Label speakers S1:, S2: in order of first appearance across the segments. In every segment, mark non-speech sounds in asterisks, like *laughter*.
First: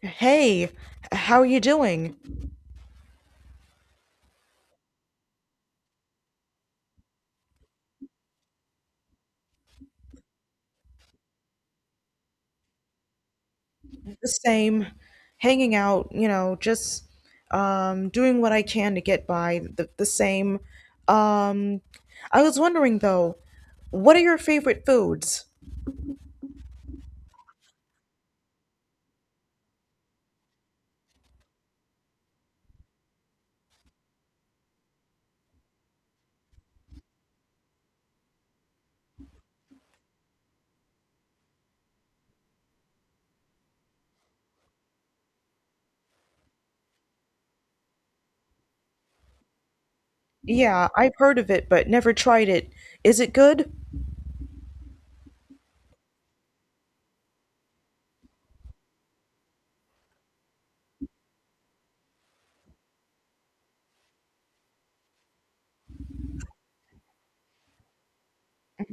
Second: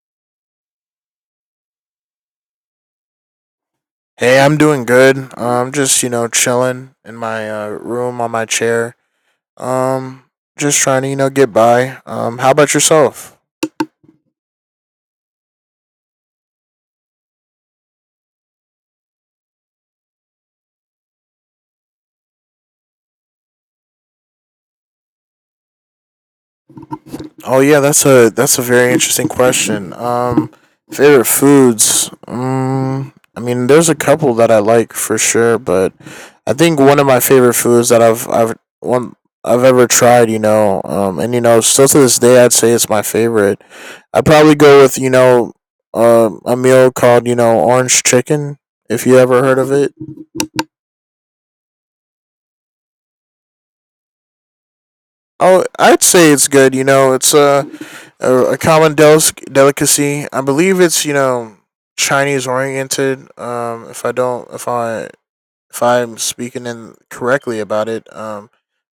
S1: Hey, how are you doing?
S2: Hey, I'm doing good. I'm just, you know, chilling in my room on my chair. Um, just trying to, you know, get by. How about yourself?
S1: The same, hanging out, you know, just doing what I can to get by. The same. Um, I was wondering though, what are your favorite foods?
S2: Oh yeah, that's a very interesting question. Favorite foods. I mean, there's a couple that I like for sure, but I think one of my favorite foods that one I've ever tried, you know, and you know, still to this day, I'd say it's my favorite. I'd probably go with, you know, a meal called, you know, orange chicken if you ever heard of it.
S1: Yeah, I've heard of it, but never tried it. Is it good?
S2: Oh, I'd say it's good. You know, it's a common delicacy. I believe it's, you know, Chinese oriented. If I if I'm speaking in correctly about it.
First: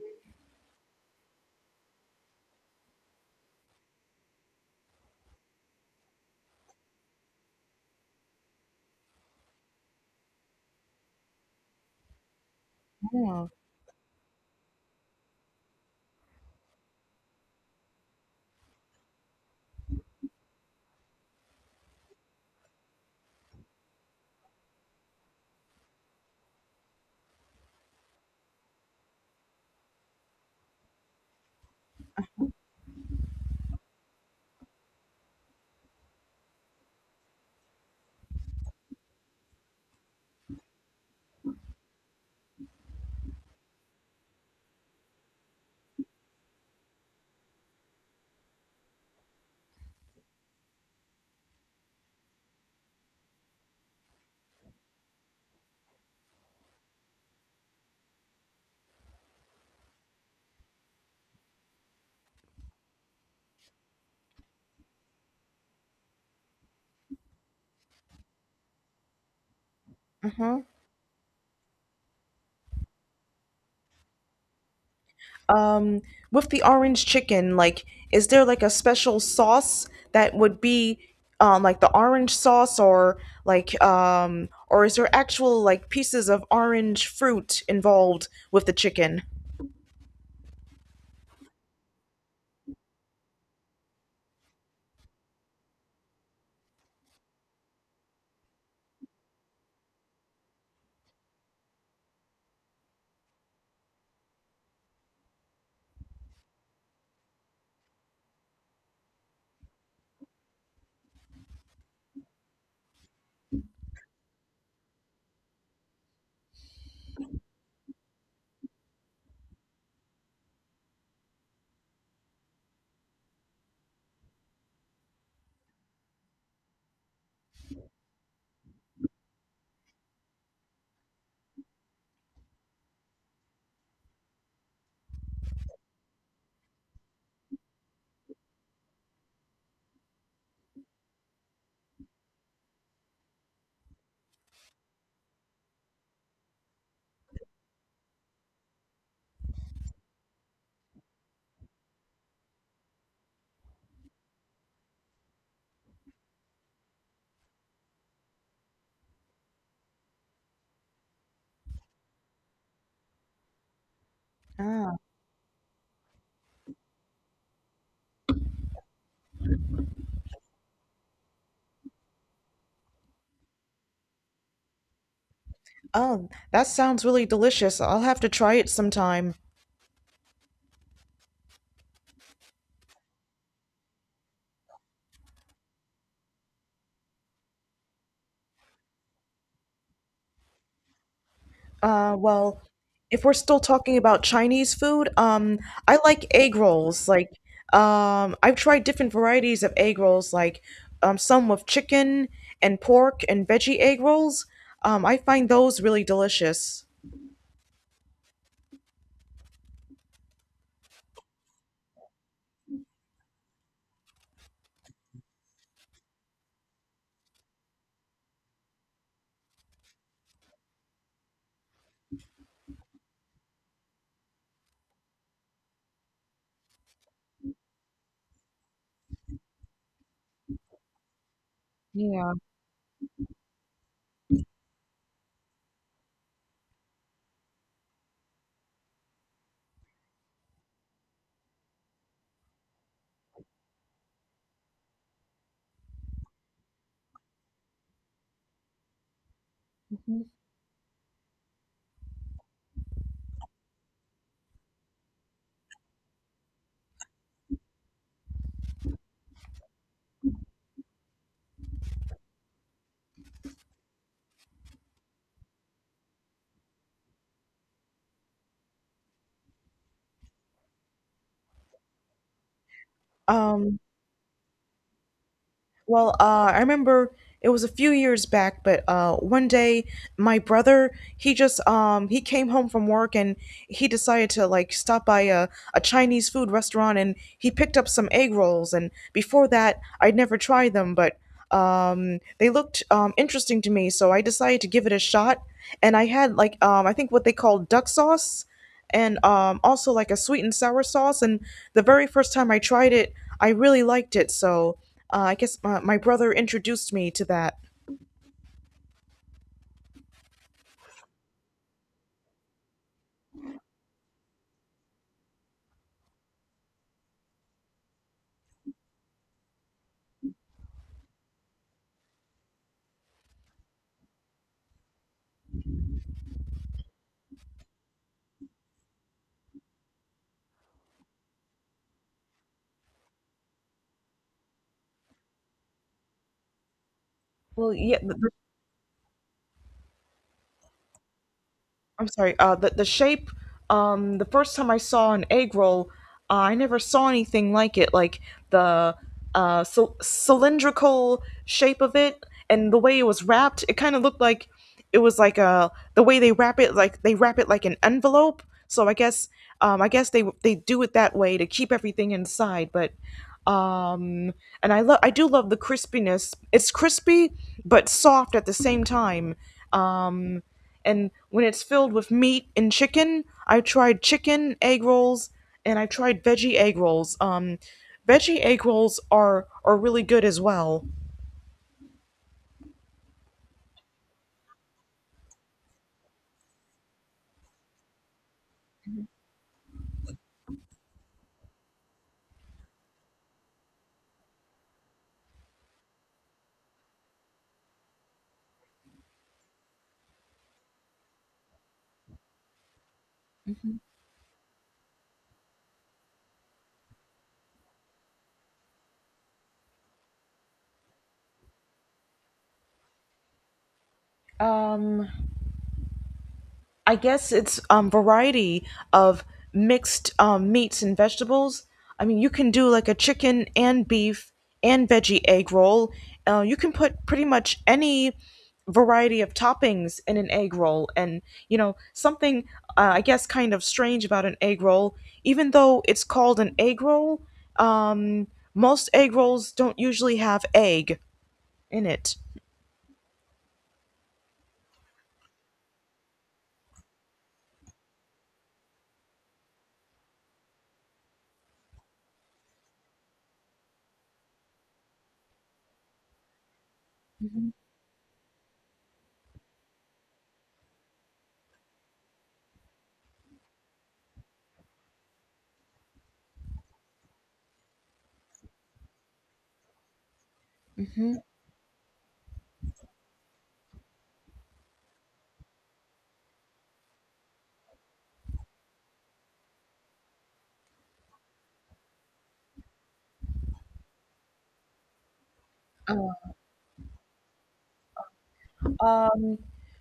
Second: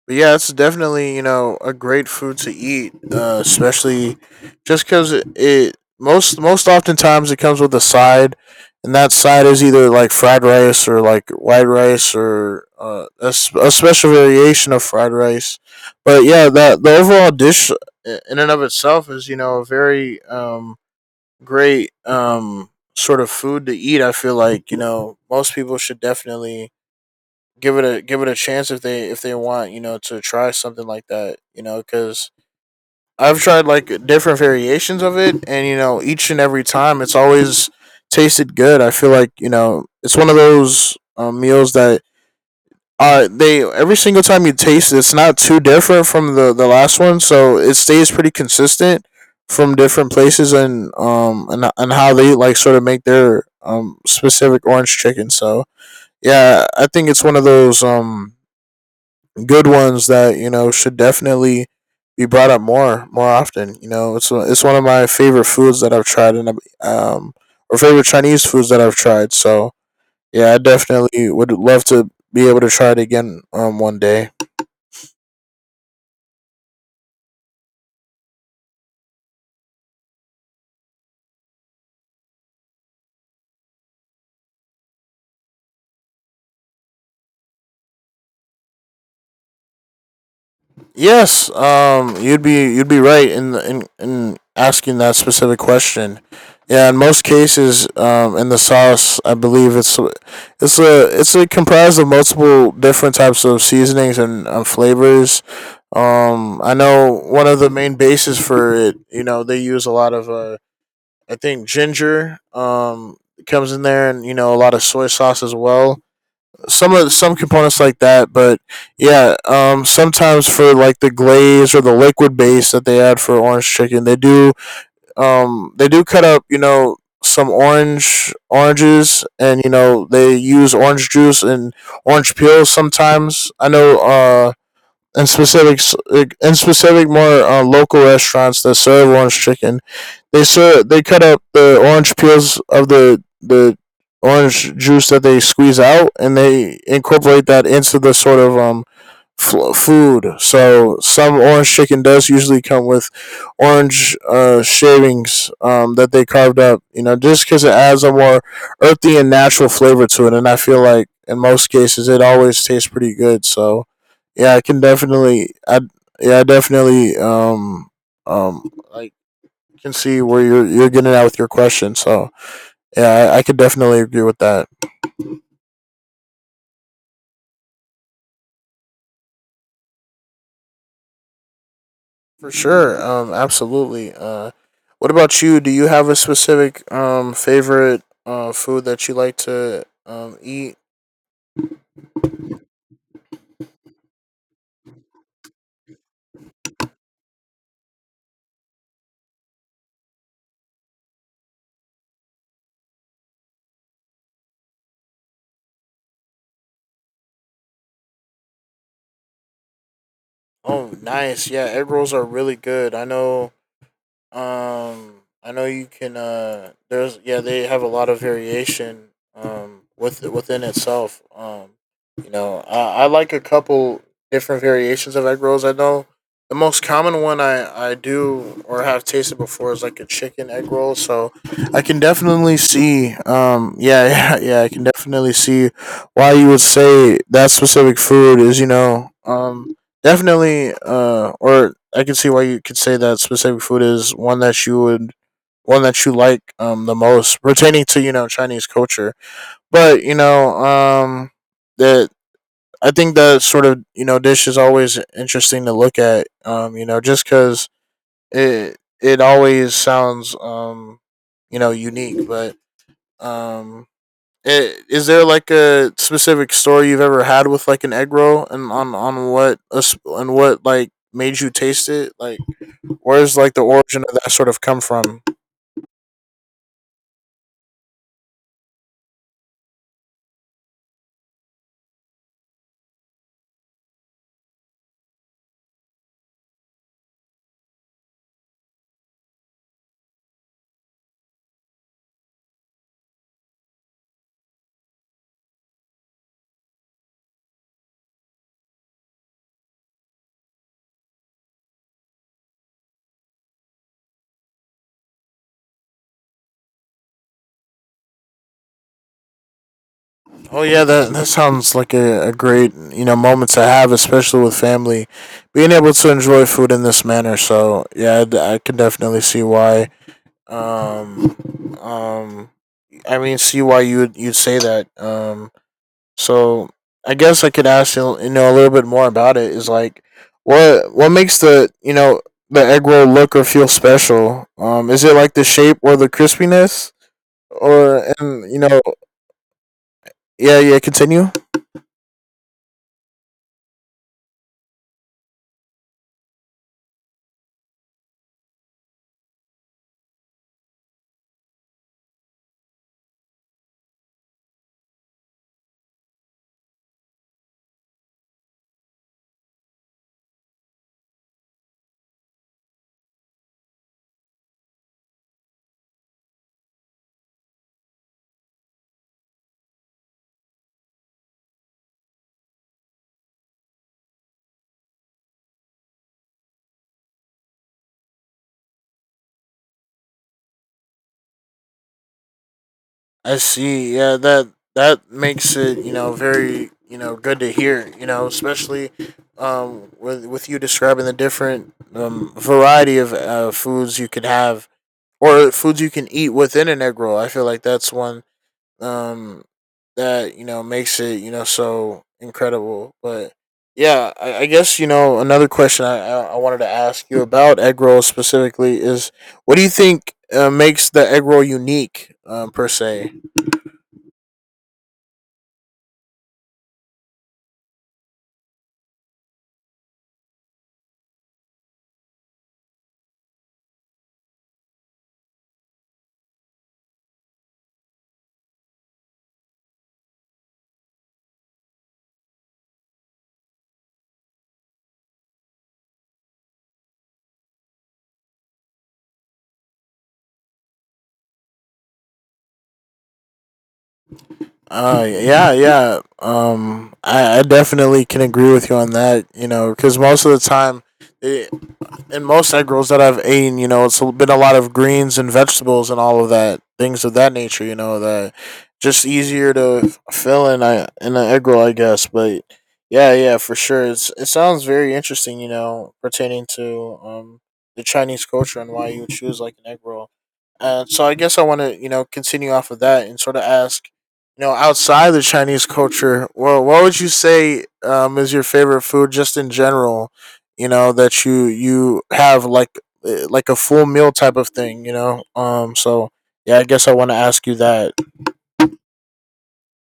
S2: But yeah, it's definitely, you know, a great food to eat, especially just because it most oftentimes it comes with a side, and that side is either like fried rice or like white rice or
S1: Yeah.
S2: a special variation of fried rice. But yeah, that the overall dish in and of itself is, you know, a very, great, sort of food to eat. I feel like, you know, most people should definitely give it a chance if they, if they want, you know, to try something like that, you know, because I've tried like different variations of it, and you know, each and every time it's always tasted good. I feel like, you know, it's one of those, meals that they, every single time you taste it, it's not too different from the last one, so it stays pretty consistent from different places, and and how they like sort of make their specific orange chicken. So yeah, I think it's one of those good ones that, you know, should definitely be brought up more often. You know, it's one of my favorite foods that I've tried, and, um, or favorite Chinese foods that I've tried. So yeah, I
S1: Uh-huh.
S2: definitely would love to be able to try it again one day.
S1: um with the orange chicken, like, is there like a special sauce that would be like the orange sauce, or like, or is there actual like pieces of orange fruit involved with the chicken?
S2: Yes, you'd be right in the, in asking that specific question. Yeah, in most cases, in the sauce, I believe it's a comprised of multiple different types of seasonings and, flavors. I know one of the main bases for it. You know, they use a lot of, I think, ginger. Comes in there, and you know, a lot of soy sauce as well, some components like that. But yeah, sometimes for like the glaze or the liquid base that they add for orange chicken, they do, they do cut up, you know, some orange oranges, and you know, they use orange juice and orange peels sometimes. I know and specific and specific, more, local restaurants that serve orange chicken. They cut up the orange peels of the orange juice that they squeeze out, and they incorporate that into the sort of food. So some orange chicken does usually come with orange, shavings, that they carved up. You know, just because it adds a more earthy and natural flavor to it, and I feel like in most cases it always tastes pretty good. So yeah, I can
S1: ah
S2: definitely, I yeah, I definitely, I can see where you're getting at with your question. So yeah, I could definitely agree with that.
S1: oh that sounds really delicious. I'll have to try it sometime.
S2: For sure. Absolutely. What about you? Do you have a specific favorite food that you like to eat?
S1: Well, if we're still talking about Chinese food, I like egg rolls. Like, I've tried different varieties of egg rolls, like, some with chicken and pork and veggie egg rolls. I find those really delicious.
S2: Oh, nice. Yeah, egg rolls are really good. I know. Um, I know you can. There's, yeah, they have a lot of variation, within itself. You know, I like a couple different variations of egg rolls. I know the most common one I do or have tasted before is like a chicken egg roll. So I can definitely see. Yeah, *laughs* yeah. I can definitely see why you would say that specific food is. You know, definitely, or I can see why you could say that specific food is one that you like the most, pertaining to, you know, Chinese culture. But you know, that I think that sort of, you know, dish is always interesting to look at. You know, just because it always sounds, you know, unique, but, um, is there like a specific story you've ever had with like an egg roll, and on what and what like made you taste it? Like, where's like the
S1: Um,
S2: origin of that sort of come from?
S1: Well, I remember it was a few years back, but one day my brother, he just he came home from work, and he decided to like stop by a Chinese food restaurant, and he picked up some egg rolls. And before that I'd never tried them, but they looked interesting to me, so I decided to give it a shot. And I had like, I think what they call duck sauce, and also like a sweet and sour sauce. And the very first time I tried it, I really liked it. So, I guess my brother introduced me to that.
S2: Oh yeah, that that sounds like a great, you know, moment to have, especially with family, being able to enjoy food in this manner. So yeah, I can definitely see why. Um, um, I mean, see why you'd say that. So I guess I could ask you, you know, a little bit more about it. Is like, what makes the, you know, the egg roll look or feel special? Is it like the shape or the crispiness,
S1: Well, yeah,
S2: or and you know, yeah, yeah. Continue.
S1: I'm sorry. The shape. The first time I saw an egg roll, I never saw anything like it. Like, the cylindrical shape of it, and the way it was wrapped, it kind of looked like it was like a the way they wrap it. Like, they wrap it like an envelope. So I guess, I guess they do it that way to keep everything inside. But um, and I do love the crispiness. It's crispy but soft at the same time. Um, and when it's filled with meat and chicken, I tried chicken egg rolls and I tried veggie egg rolls. Veggie egg rolls are really good as well.
S2: I see. Yeah, that makes it, you know, very, you know, good to hear. You know, especially, with you describing the different, variety of, foods you could have or foods you can eat within an egg roll. I feel like that's one, um, that, you know, makes it, you know, so incredible. But yeah, I guess, you know, another question I wanted to ask you about egg rolls specifically is, what do you think, makes the egg roll unique, per se?
S1: Um, I guess it's variety of mixed meats and vegetables. I mean, you can do like a chicken and beef and veggie egg roll. You can put pretty much any variety of toppings in an egg roll, and you know something, I guess, kind of strange about an egg roll, even though it's called an egg roll. Um, Most egg rolls don't usually have egg in it.
S2: Yeah, yeah. I definitely can agree with you on that. You know, because most of the time, they, in most egg rolls that I've eaten, you know, it's been a lot of greens and vegetables and all of that, things of that
S1: Mhm.
S2: nature. You know, that just easier to fill in a in an egg roll, I guess. But yeah, yeah, for sure. It sounds very interesting. You know, pertaining to the Chinese culture and why you would choose like an egg roll. So I guess I want to, you know, continue off of that and sort of ask. You know, outside the Chinese culture, well, what would you say, is your favorite food just in general? You know, that you have like, like a full meal type of thing, you know, so yeah, I guess I want to ask you that.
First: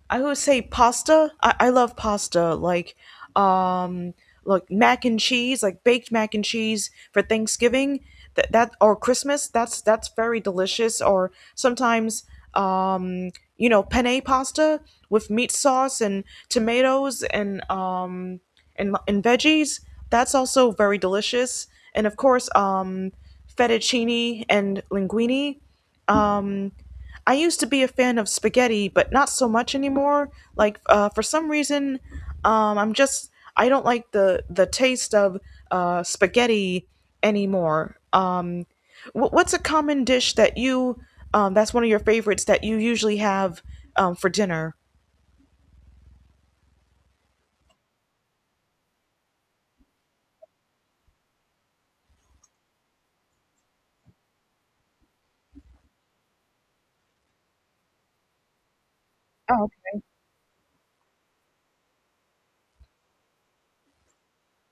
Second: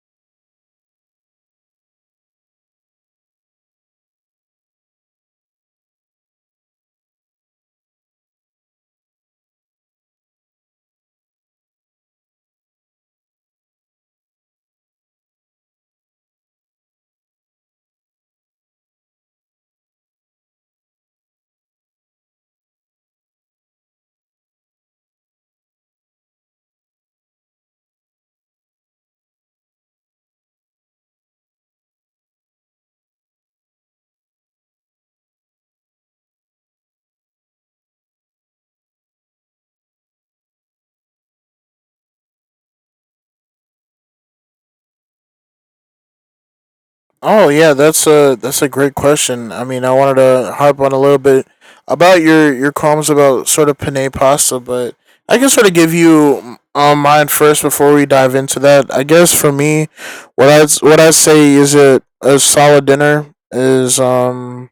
S1: I would say pasta. I love pasta. Um, like mac and cheese, like baked mac and cheese for Thanksgiving. That or Christmas. That's very delicious. Or sometimes, um, you know, penne pasta with meat sauce and tomatoes and and veggies. That's also very delicious. And of course, fettuccine and linguine. Um, I used to be a fan of spaghetti, but not so much anymore. Like, for some reason, um, I'm just I don't like the taste of spaghetti anymore. What's a common dish that you, that's one of your favorites that you usually have, for dinner?
S2: Oh yeah, that's a great question. I mean, I wanted to harp on a little bit about your comments about sort of penne pasta, but I can sort of give you mine first before we dive into that. I guess for me, what I say is it a solid dinner is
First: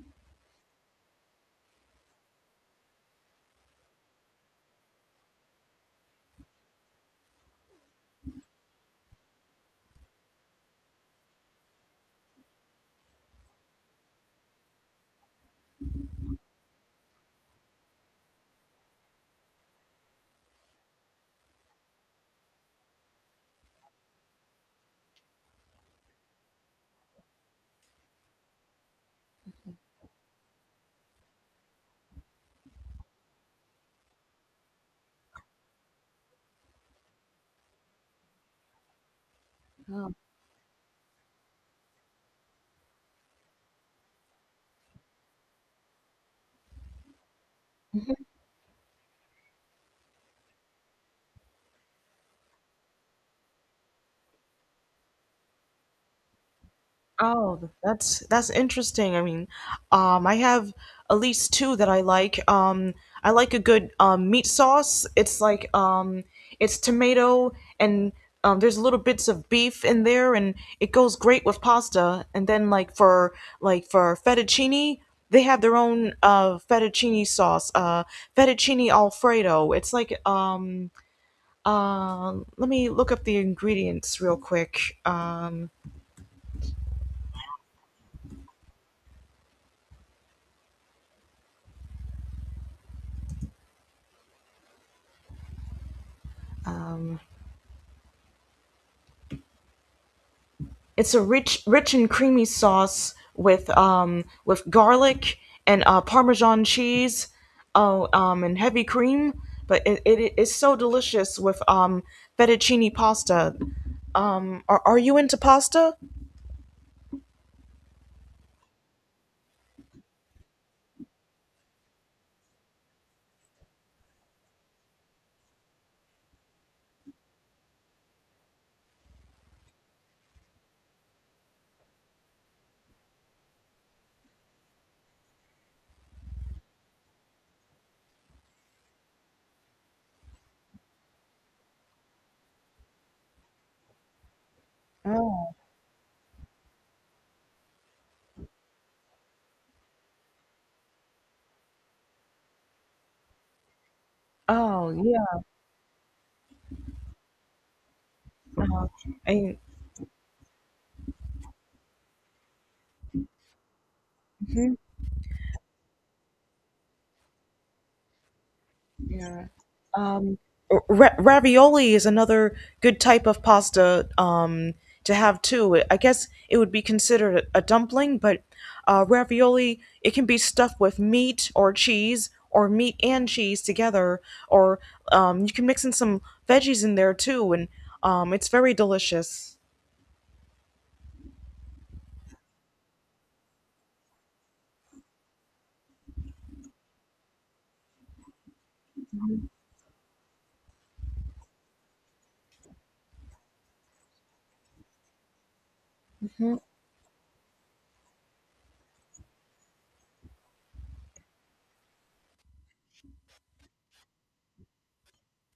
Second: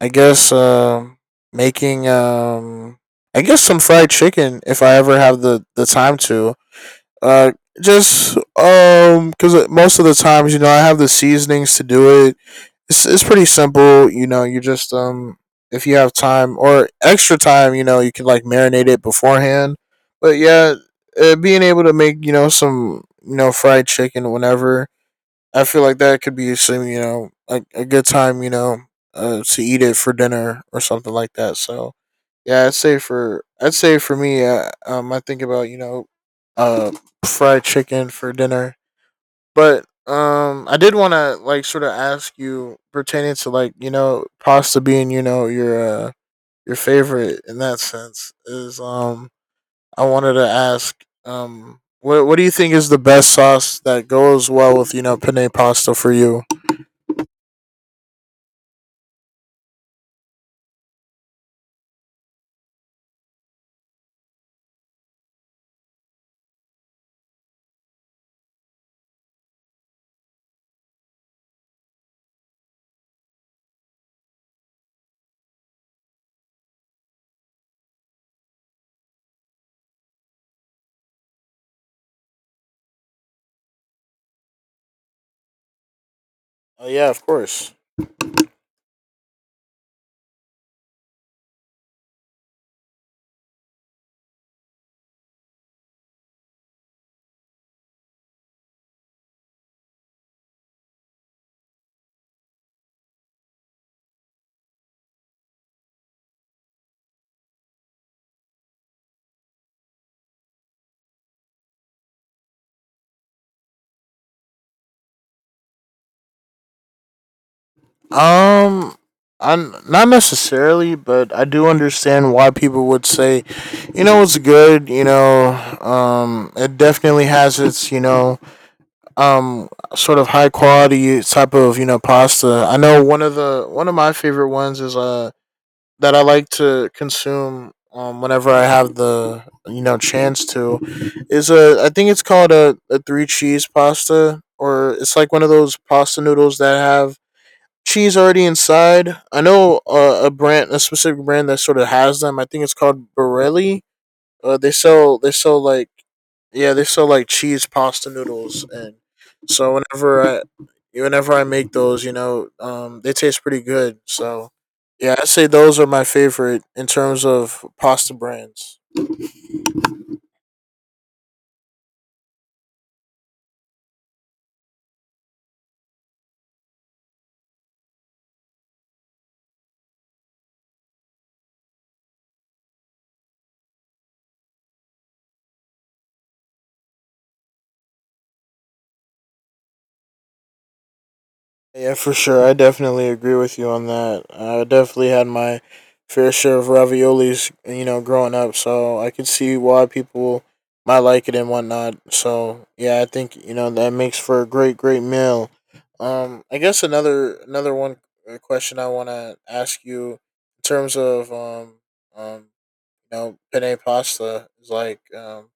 S2: I guess um making I guess some fried chicken if I ever have the time to. Uh just cuz most of the times, you know, I have the seasonings to do it. It's pretty simple. You know, you just, if you have time or extra time, you know, you can like marinate it beforehand. But yeah, being able to make, you know, some, you know, fried chicken whenever, I feel like that could be some, you know, a good time, you know, to eat it for dinner or something like that. So yeah, I'd say for me, I think about, you know, uh, fried chicken for dinner. But I did want to like sort of ask you pertaining to like, you know, pasta being, you know, your, your favorite in that sense. Is I wanted to ask, what do you think is the best sauce that goes well with, you know, penne pasta for you?
S1: Oh, that's interesting. I mean, I have at least two that I like. I like a good, meat sauce. It's like, it's tomato and, there's little bits of beef in there, and it goes great with pasta. And then like for, like for fettuccine, they have their own fettuccine sauce, fettuccine alfredo. It's like, uh, let me look up the ingredients real quick. Um,
S2: Oh yeah, of course.
S1: It's a rich, rich and creamy sauce with, with garlic and, Parmesan cheese, oh and heavy cream. But it is so delicious with fettuccine pasta. Are you into pasta?
S2: Um, I am not necessarily, but I do understand why people would say, you know, it's good. You know, it definitely has its, you know, um sort of high quality type of, you know, pasta. I know one of my favorite ones is that I like to consume, whenever I have the, you know, chance to is a, I think it's called a three cheese pasta, or it's like one of
S1: Oh
S2: those pasta noodles that have cheese already inside. I know, a specific brand that sort of has them. I think it's called Borelli. They
S1: oh,
S2: sell they
S1: yeah.
S2: sell like yeah, they sell like cheese pasta noodles,
S1: Uh,
S2: and
S1: I,
S2: so whenever I, whenever I make those, they taste pretty good. So, yeah, I would say those are my favorite in terms of pasta brands.
S1: yeah. Ravioli is another good type of pasta, to have too. I guess it would be considered a dumpling, but ravioli, it can be stuffed with meat or cheese or meat and cheese together, or, you can mix in some veggies in there too, and, it's very delicious.
S2: Yeah, for sure. I definitely agree with you on that. I definitely had my fair share of raviolis, you know, growing up, so I could see why people might like it and whatnot. So yeah, I think you know that makes for a great, great meal. I guess another one question I want to ask you in terms of um you know penne pasta is like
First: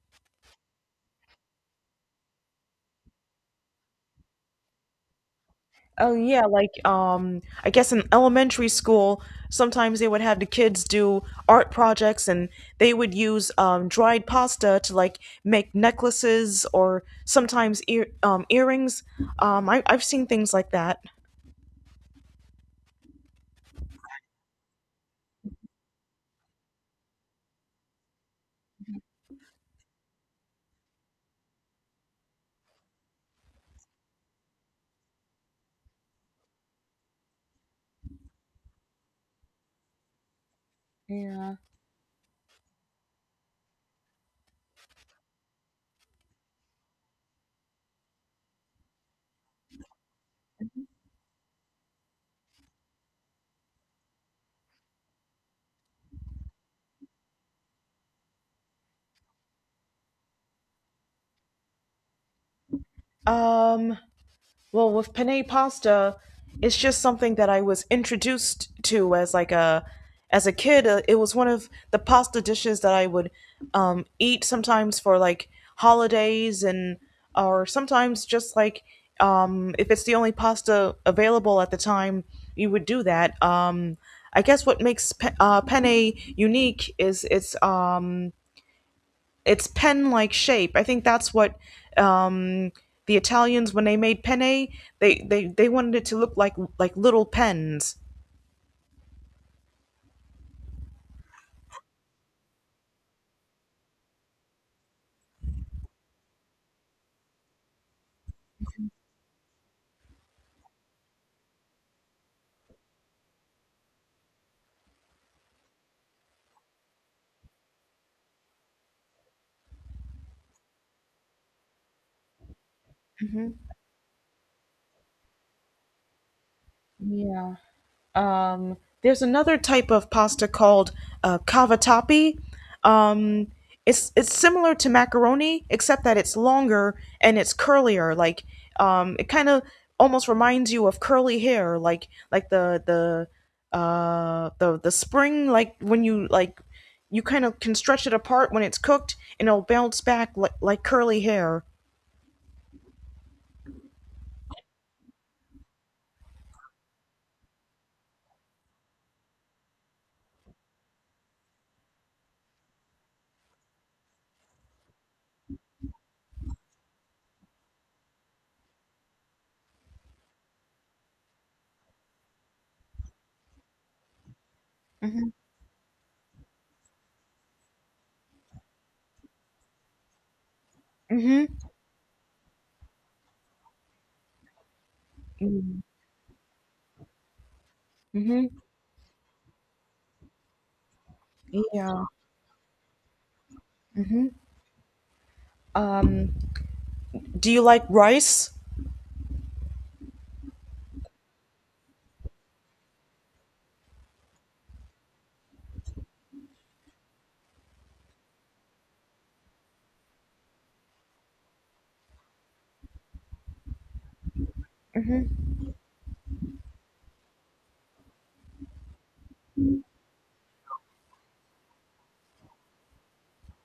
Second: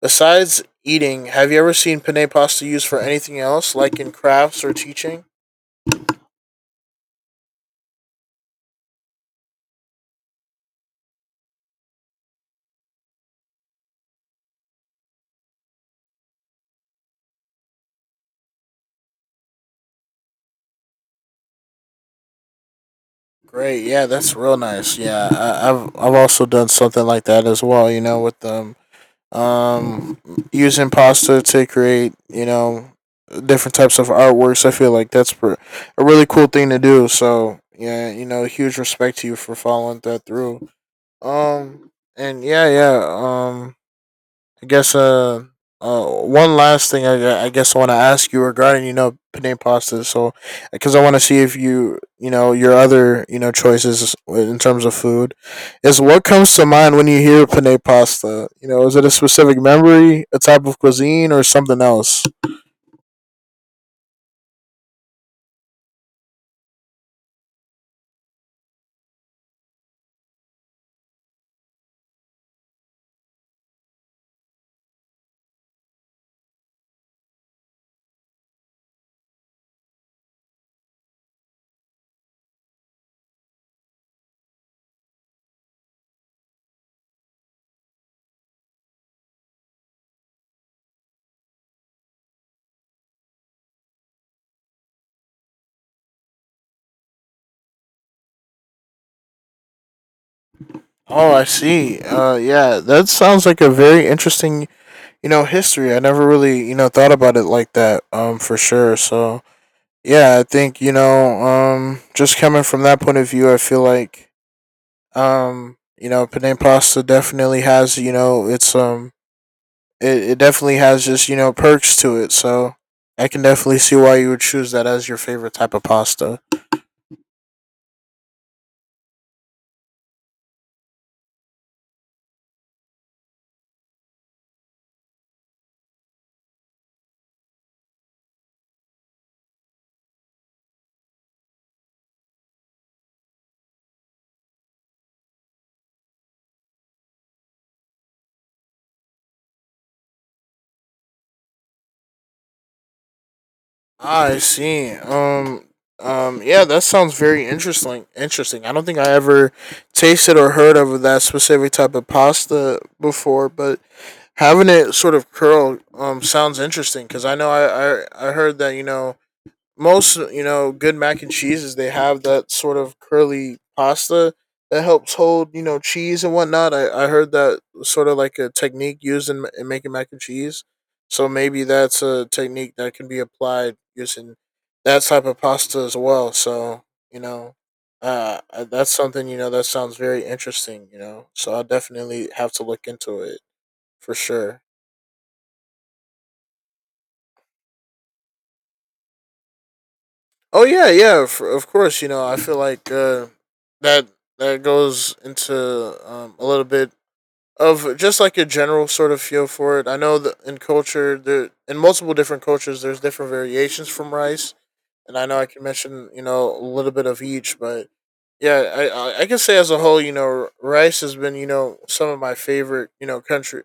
S2: besides eating, have you ever seen penne pasta used for anything else, like in crafts or teaching?
S1: Oh yeah, like, I guess in elementary school, sometimes they would have the kids do art projects, and they would use dried pasta to like make necklaces or sometimes earrings. I've seen things like that.
S2: Great. Yeah, that's real nice. Yeah, I've also done something like that as well. You know, with them um using pasta to create you know different types of artworks. I feel like a really cool thing to do. So yeah, you know, huge respect to you for following that through.
S1: Yeah.
S2: Um and yeah, yeah. I guess one last thing I guess I want to ask you regarding you know penne pasta. So because I want to see if you know your other you know choices in terms of food is what comes to mind when you hear penne pasta? You know, is it a specific memory, a type of cuisine, or something else?
S1: Um Well, with penne pasta, it's just something that I was introduced to as like a, as a kid. It was one of the pasta dishes that I would, eat sometimes for like holidays, and or sometimes just like, if it's the only pasta available at the time, you would do that. I guess what makes penne unique is it's its pen-like shape. I think that's what, um, the Italians, when they made penne, they wanted it to look like little pens.
S2: Oh, I see. Yeah, that sounds like a very interesting, you know, history. I never really, you know, thought about it like that. For sure. So, yeah, I think you know, just coming from that point of view, I feel like, you know, penne pasta definitely has, you know, it's it definitely has just you know perks to it. So I can
S1: Hmm.
S2: definitely see why you would choose that as your favorite type of pasta.
S1: Yeah. Um, there's another type of pasta called, cavatappi. Um, it's similar to macaroni, except that it's longer and it's curlier. Like, it kind of almost reminds you of curly hair, like the spring, like when you like, you kind of can stretch it apart when it's cooked, and it'll bounce back like curly hair.
S2: I see. Yeah, that sounds very interesting. Interesting. I don't think I ever tasted or heard of that specific type of pasta before, but having it sort of curled sounds interesting because I know I heard that you know most you know good mac and cheeses they have that sort of curly pasta that helps
S1: Mhm.
S2: hold you know cheese and whatnot. I heard that was sort of like a technique used in making mac and cheese. So
S1: Mhm.
S2: maybe that's a technique that can be applied using that type of
S1: Mhm.
S2: pasta as well. So you know,
S1: Mhm.
S2: that's something you know that sounds very interesting. You know, so I'll
S1: Yeah.
S2: definitely have to look into it for
S1: Mhm.
S2: sure.
S1: Um, do you like rice?
S2: Oh yeah, yeah, f of course. You know, I feel like that that goes into a little bit of just like your general sort of feel for it. I know that there in multiple different cultures, there's different variations from rice, and I know I can mention you know a little bit of each, but yeah, I can say as a whole, you know, rice has been you know some of my favorite you know country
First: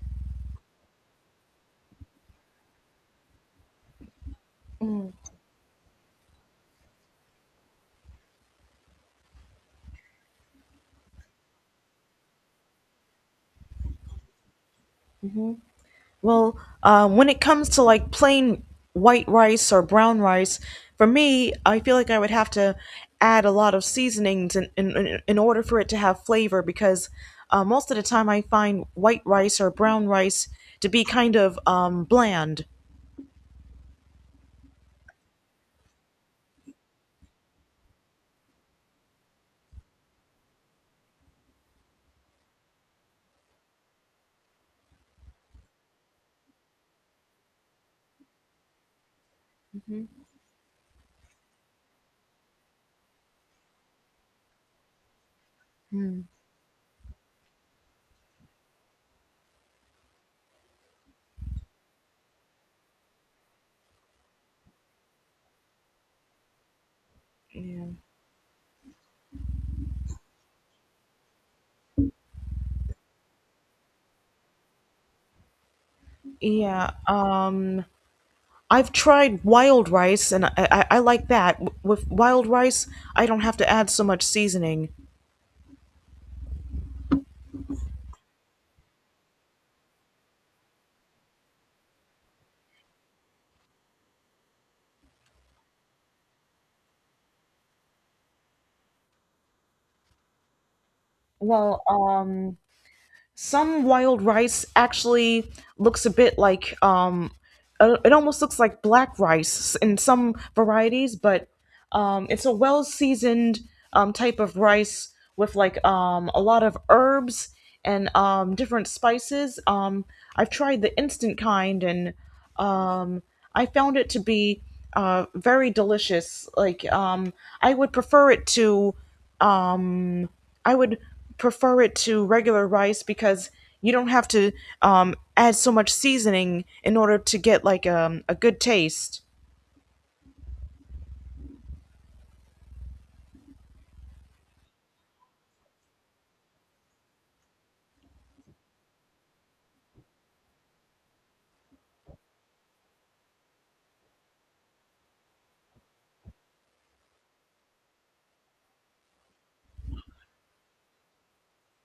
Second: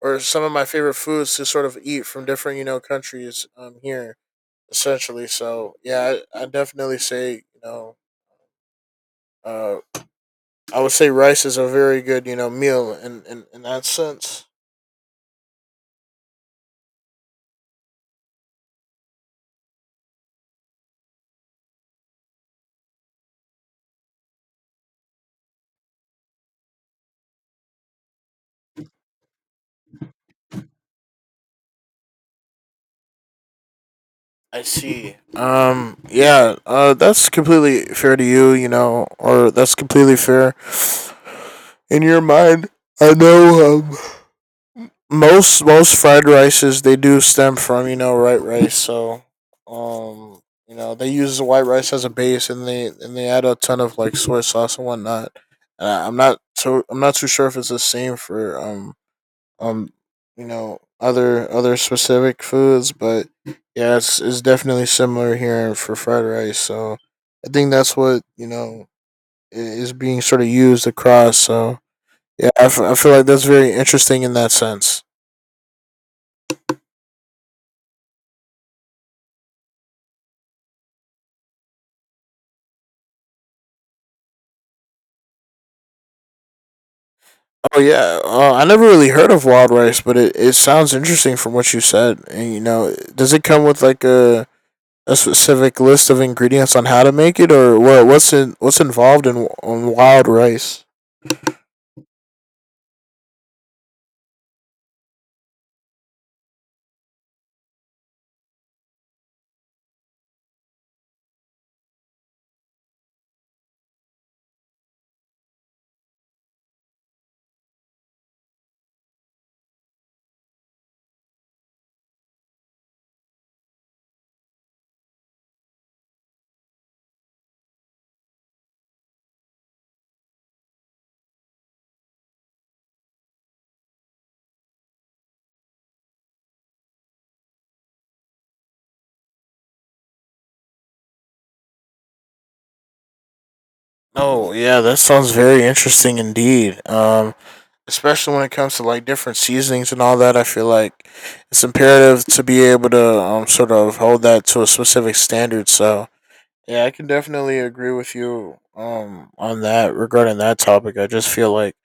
S2: or some of my favorite foods to sort of eat from different you know countries here essentially. So yeah, I definitely say you know uh, I would say rice is a very good you know meal in that sense.
S1: Well, when it comes to like plain white rice or brown rice, for me, I feel like I would have to add a lot of seasonings in order for it to have flavor because, most of the time I find white rice or brown rice to be kind of, bland.
S2: I see. Yeah. That's completely fair to you. You know, or that's completely fair in your mind. I know. Um, most fried rices they do stem from you know white rice so um you know they use the white rice as a base and they add a ton of like soy sauce and whatnot I'm not too sure if it's the same for um you know other specific foods but yeah it's definitely similar here for fried rice so I think
S1: Yeah.
S2: that's what you know is being sort of used across so yeah I feel like that's very interesting in that sense.
S1: Yeah, I've tried wild rice, and I like that. With wild rice, I don't have to add so much seasoning.
S2: Oh yeah, I never really heard of wild rice, but it sounds interesting from what you said. And you know, does it come with like a specific list of ingredients on how to make it, or what's in, what's involved in on wild rice?
S1: Well, some wild rice actually looks a bit like, it almost looks like black rice in some varieties, but, it's a well seasoned, type of rice with like, a lot of herbs and, different spices. I've tried the instant kind, and, um, I found it to be, very delicious. Like, I would prefer it to um, I would prefer it to regular rice because you don't have to, add so much seasoning in order to get like, a good taste.
S2: Oh yeah, that sounds very interesting indeed. Especially when it comes to like different seasonings and all that. I feel like it's imperative to be able to sort of hold that to a specific standard. So yeah, I can definitely agree with you on that regarding that topic. I just feel like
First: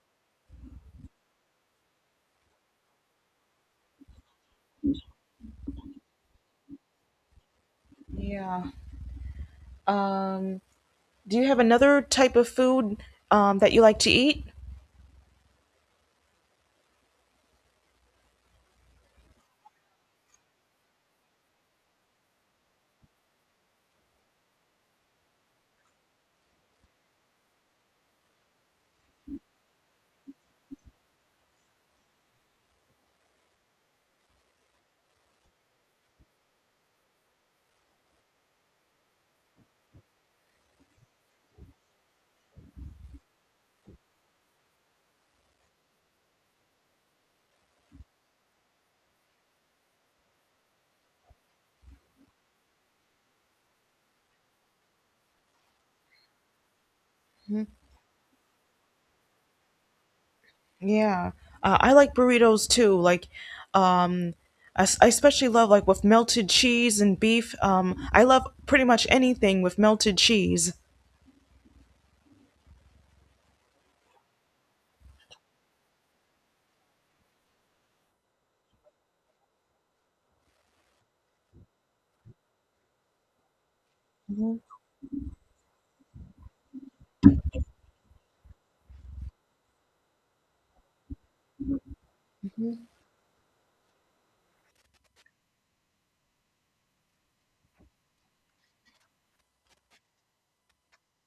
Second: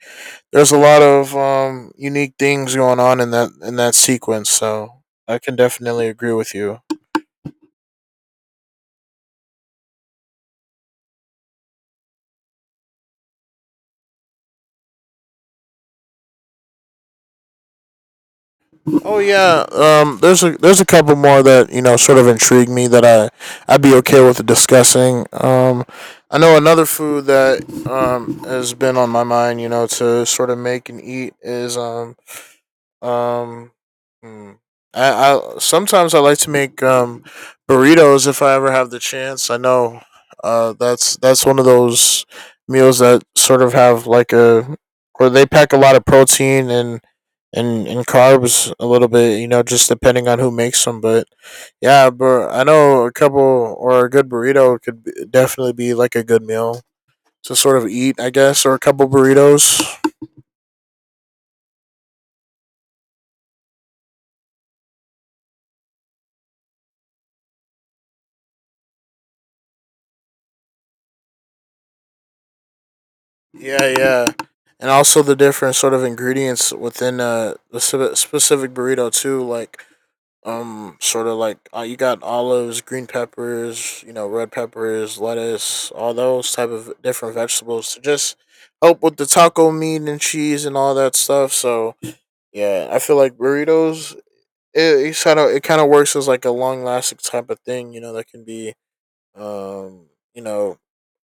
S2: there's a lot of unique things going on in that sequence. So I can definitely agree with you.
S1: Yeah. Um, do you have another type of food, that you like to eat?
S2: Oh yeah, there's a couple more that you know sort of intrigue me that I I'd be okay with discussing. I know another food that has been on my mind, you know, to sort of make and eat is um, hmm. I sometimes I like to make burritos if I ever have the chance. I know, that's one of those meals that sort of have like a where they pack a lot of protein and and carbs a little bit. You know, just depending on who makes them. But yeah, but I know a couple or a good burrito could be, definitely be like a good meal to sort of eat. I guess or a couple burritos.
S1: Yeah. I like burritos too. Like, um, I especially love like with melted cheese and beef. I love pretty much anything with melted cheese.
S2: Yeah, yeah, and also the different sort of ingredients within the specific burrito too, like sort of like you got olives, green peppers, you know, red peppers, lettuce, all those type of different vegetables to just help with the taco meat and cheese and all that stuff. So yeah, I feel like burritos. It kind of works as like a long lasting type of thing, you know. That can be, um, you know,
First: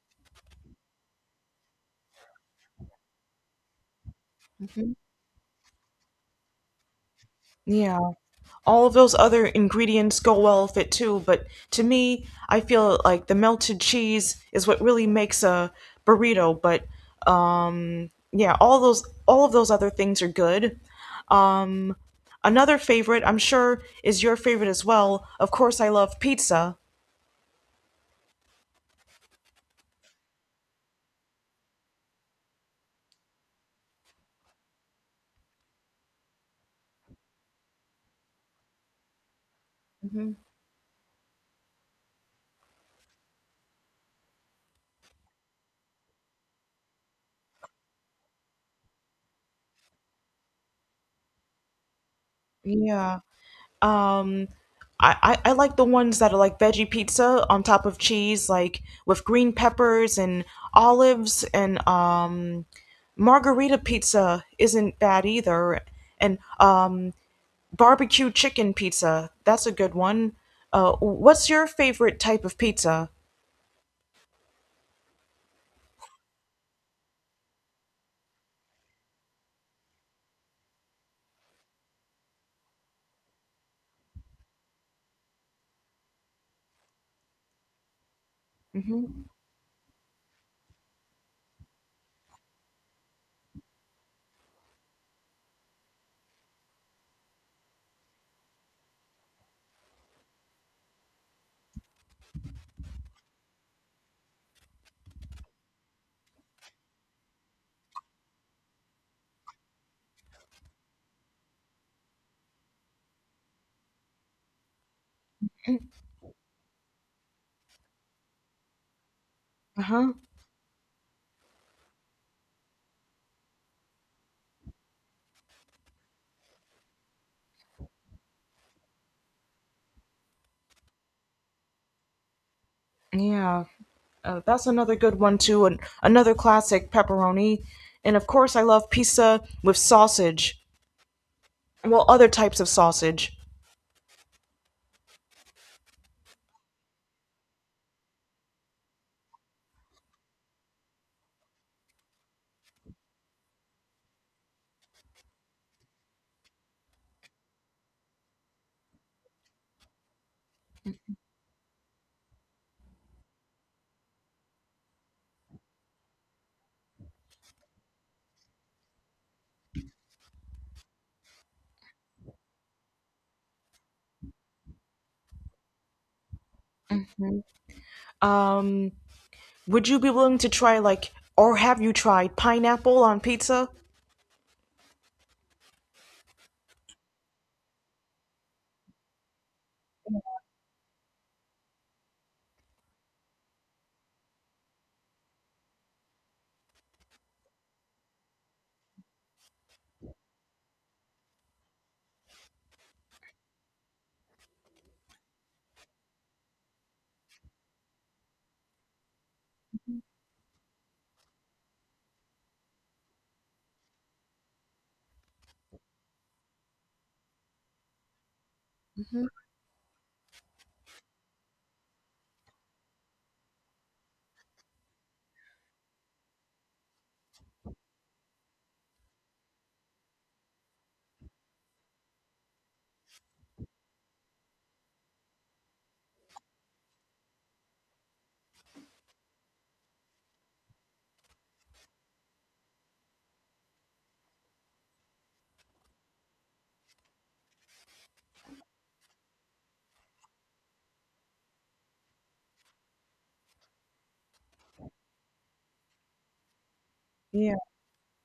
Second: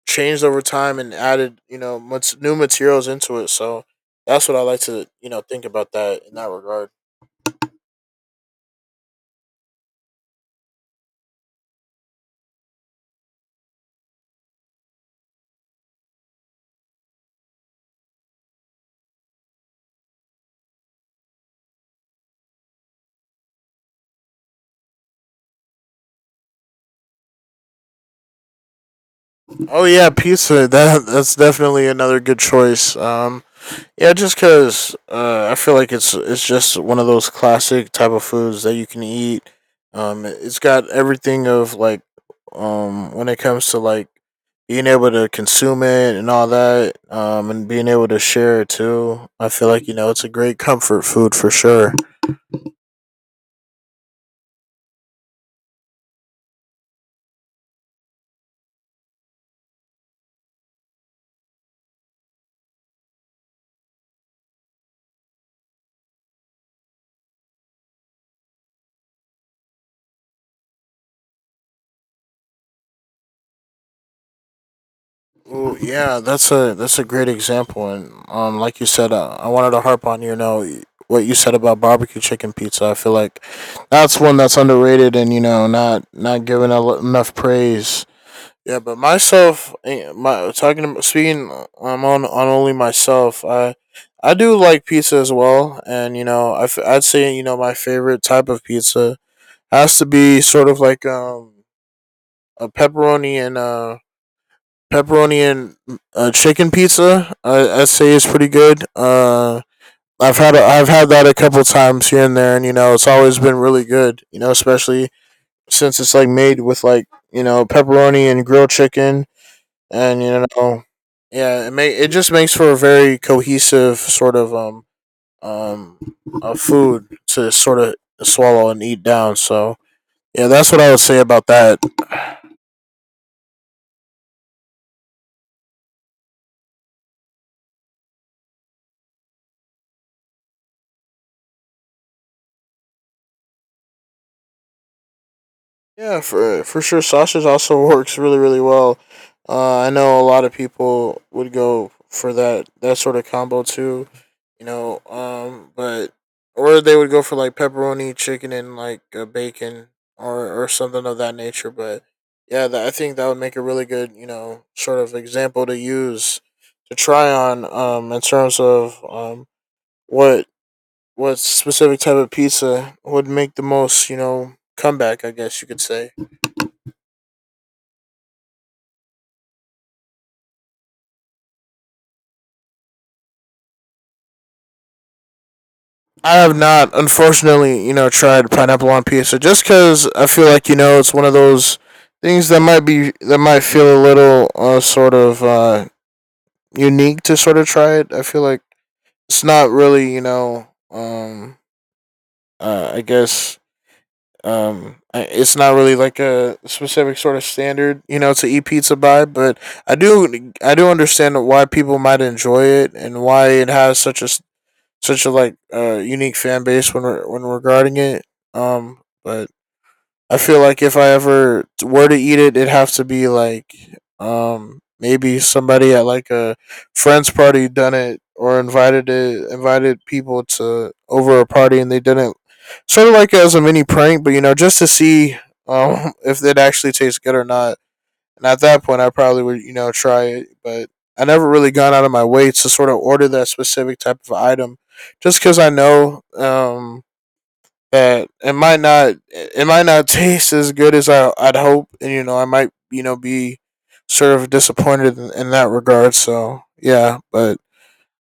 S2: changed over time and added you know much new materials into it. So that's what I like to you know think about that in that regard.
S1: Yeah. All of those other ingredients go well with it too, but to me, I feel like the melted cheese is what really makes a burrito, but, um, yeah, all of those other things are good. Um Another favorite, I'm sure, is your favorite as well. Of course, I love pizza.
S2: Oh yeah, pizza. That that's definitely another good choice. Yeah, just because I feel like it's just one of those classic type of foods that you can eat.
S1: Hmm.
S2: It's got everything of like when it comes to like being able to consume it and all that and being able to share it too I feel like you know it's a great comfort food for sure.
S1: Yeah. Um, I like the ones that are like veggie pizza on top of cheese, like with green peppers and olives, and, margarita pizza isn't bad either. And, barbecue chicken pizza, that's a good one. What's your favorite type of pizza?
S2: Well, yeah, that's a great example, and like you said, I wanted to harp on you know what you said about barbecue chicken pizza. I feel like that's one that's underrated, and you know not given enough praise. Yeah, but
S1: Hmm.
S2: myself, eh, my talking about speaking, I'm on only myself. I do like pizza as well, and you know I would say you know my favorite type of pizza has to be sort of like a pepperoni and pepperoni and chicken pizza. I say is pretty good. I've had that a couple times here and there, and you know it's always been really good. You know, especially since it's like made with like you know pepperoni and grilled chicken,
S1: Uh-huh.
S2: and you know, yeah, it just makes for a very cohesive sort of um a food to sort of swallow and eat down. So yeah, that's what I would say about that.
S1: Yeah. That's another good one too, and another classic, pepperoni. And of course, I love pizza with sausage. Well, other types of sausage.
S2: Yeah, for sure. Sausage also works really really well. I know a lot of people would go for that sort of combo too. You know, but or they would go for like pepperoni, chicken, and like bacon or something of that nature. But yeah, I think that would make a really good you know sort of example to use to try on in terms of what what specific type of pizza would make the most you know comeback. I guess you could say.
S1: Um, would you be willing to try, like, or have you tried pineapple on pizza?
S2: I have not, unfortunately, you know, tried pineapple on pizza just because I feel like you know it's one of those things that might be that might feel a little unique to sort of try it. I feel like it's not really, you know, I guess it's not really like a specific sort of standard, you know, to eat pizza by. But I do understand why people might enjoy it and why it has such such a like unique fan base when when regarding it. Um,
S1: Mhm.
S2: but I feel like if I ever were to eat it, it'd have to be like maybe somebody at like a friend's party done it or invited people to over a party and they didn't sort of like as a mini prank, but you know just to see *laughs* if it actually tastes good or not. And at that point, I probably would, you know, try it. But I never really gone out of my way to sort of order that specific type of item, just because I know that it might not *laughs* taste as good as I'd hope, and you know, I might, you know, be sort of disappointed in that regard. So yeah,
S1: Yeah.
S2: but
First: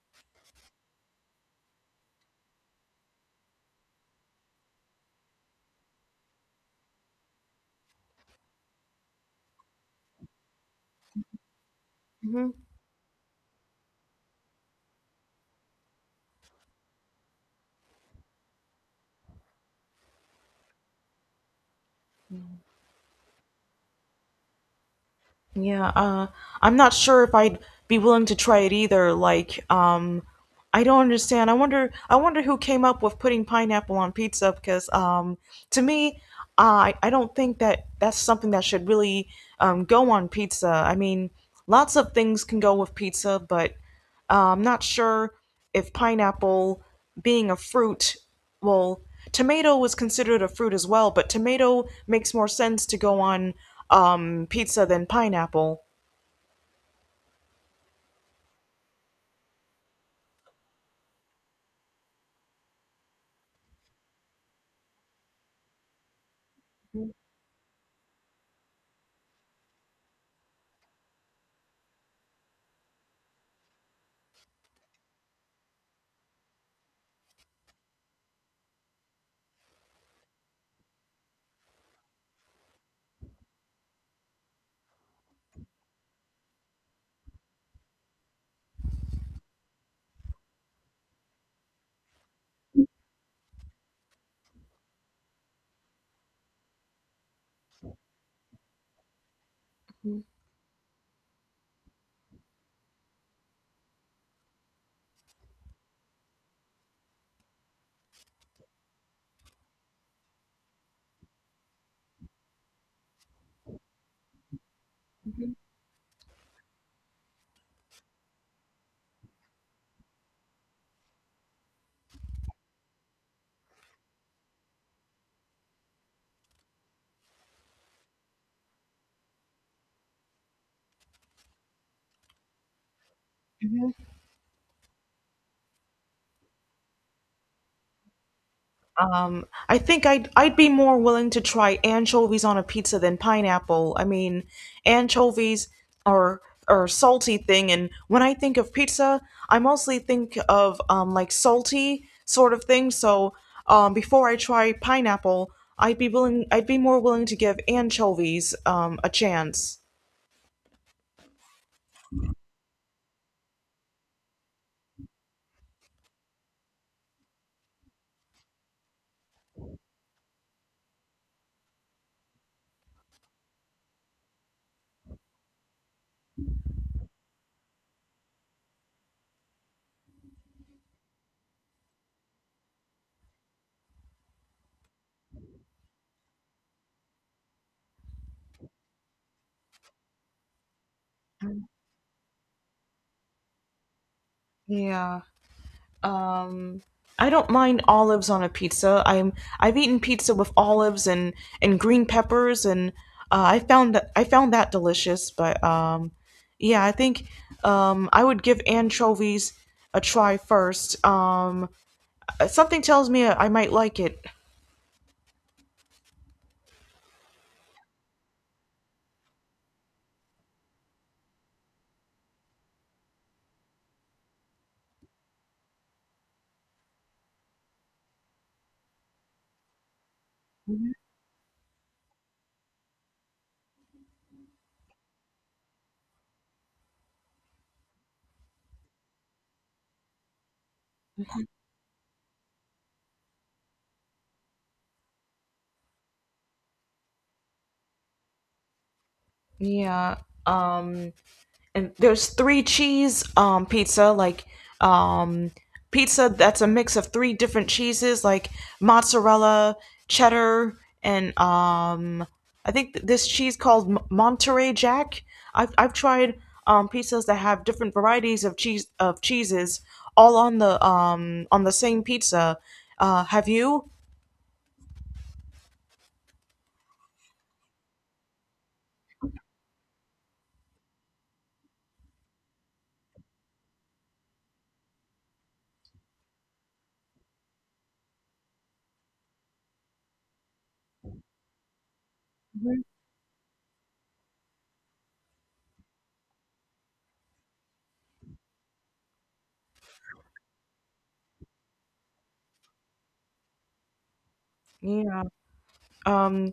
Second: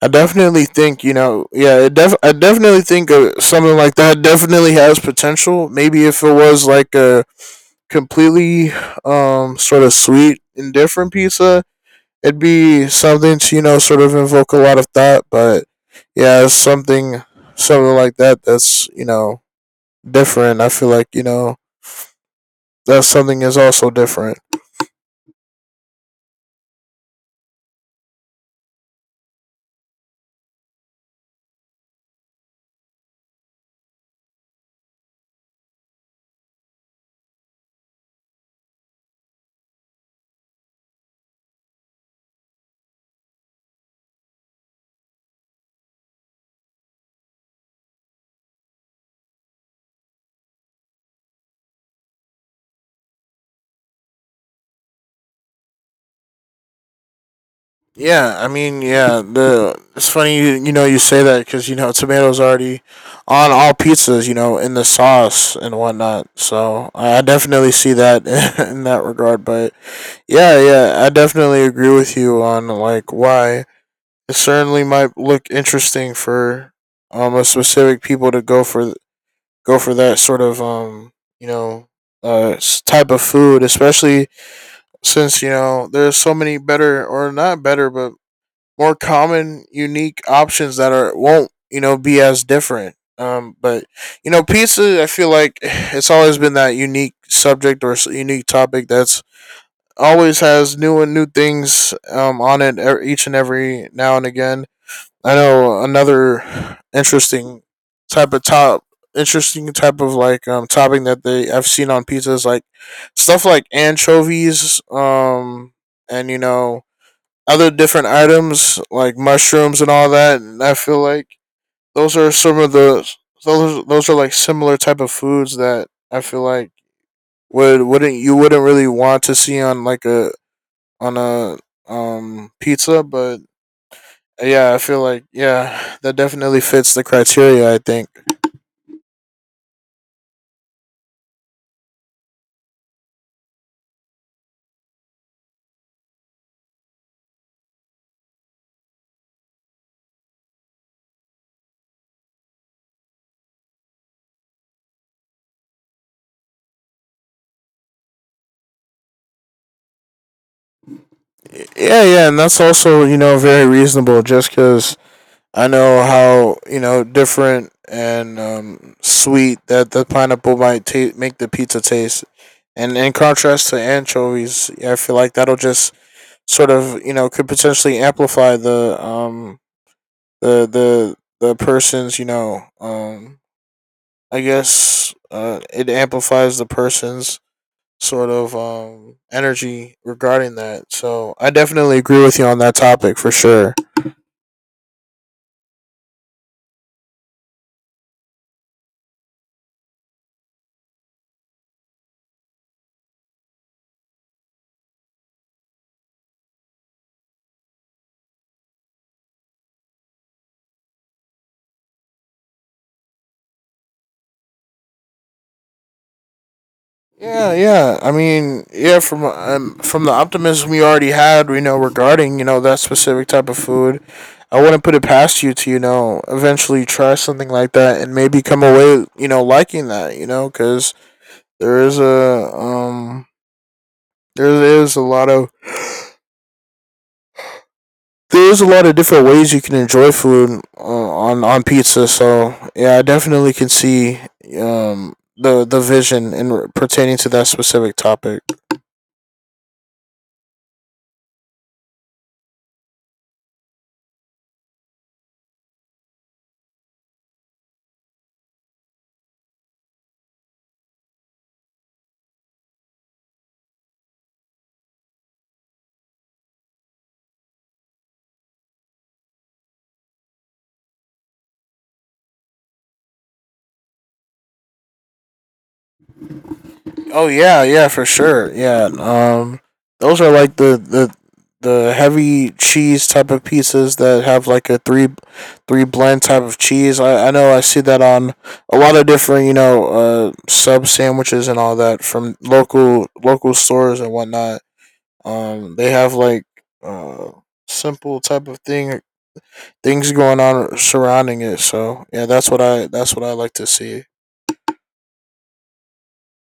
S2: I definitely think you know, yeah, I definitely think something like that definitely has potential. Maybe if it was like a completely sort of sweet and different pizza, it'd
S1: Mhm.
S2: be something to you know sort of invoke a lot of thought. But yeah, something like that that's you know different. I feel like you know that's something is also different.
S1: Yeah, I'm not sure if I'd be willing to try it either. Like, I don't understand. I wonder who came up with putting pineapple on pizza because, to me, I don't think that that's something that should really, go on pizza. I mean, lots of things can go with pizza, but, I'm not sure if pineapple, being a fruit, well, tomato was considered a fruit as well, but tomato makes more sense to go on, pizza than pineapple.
S2: Yeah, I mean, yeah. The It's funny you know you say that because you know tomatoes already on all pizzas, you know, in the sauce and whatnot. So I definitely see that *laughs* in that regard. But yeah, yeah, I definitely agree with you on like why it certainly might look interesting for a specific people to go for that sort of you know type of food, especially since you know there's so many better or not better but more common, unique options that are won't you know be as different. But you know, pizza. I feel like *sighs* it's always been that unique subject or unique topic that's
S1: Mhm.
S2: always has new and new things on it each and every now and again. I know another type of top, interesting type of like topping that they I've seen on pizza is like stuff like anchovies, and you know other different items like mushrooms and all that. And I feel like those are some of the those are like similar type of foods that I feel like wouldn't you wouldn't really want to see on like a pizza, but yeah, I feel like yeah, that definitely fits the criteria. I think
S1: I think I'd be more willing to try anchovies on a pizza than pineapple. I mean, anchovies are are a salty thing, and when I think of pizza, I mostly think of, like salty sort of thing. So, before I try pineapple, I'd be more willing to give anchovies, a chance.
S2: yeah, yeah, and that's also you know very reasonable just because I know how you know different and sweet that the pineapple might make the pizza taste, and in contrast to anchovies, yeah, I feel like that'll just sort of you know could potentially amplify the the person's you know I guess it amplifies the person's sort of energy regarding that. So I definitely agree with you on that topic for sure.
S1: Yeah. Um I don't mind olives on a pizza. I've eaten pizza with olives and green peppers and, I found that delicious, but, yeah, I think, I would give anchovies a try first. Something tells me I might like it.
S2: Yeah, yeah. I mean, yeah. From the optimism we already had, we know regarding you know that specific type of food, I wouldn't put it past you to you know eventually try something like that and maybe come away you know liking that you know because there is a um there is a lot of there is a lot of different ways you can enjoy food on pizza. So yeah, I definitely can see the vision in pertaining to that specific topic.
S1: Yeah. Um and there's three cheese pizza, like, um pizza that's a mix of three different cheeses, like mozzarella, cheddar, and this cheese called Monterey Jack. I've tried, pizzas that have different varieties of cheeses all on the same pizza, have you?
S2: Oh yeah, yeah, for sure. Yeah. Those are like the the heavy cheese type of pizzas that have like a three blend type of cheese. I know I see that on a lot of different, you know, sub sandwiches and all that from local stores and whatnot. They have like uh simple type of thing things going on surrounding it. So yeah, that's what I like to see.
S1: Yeah. um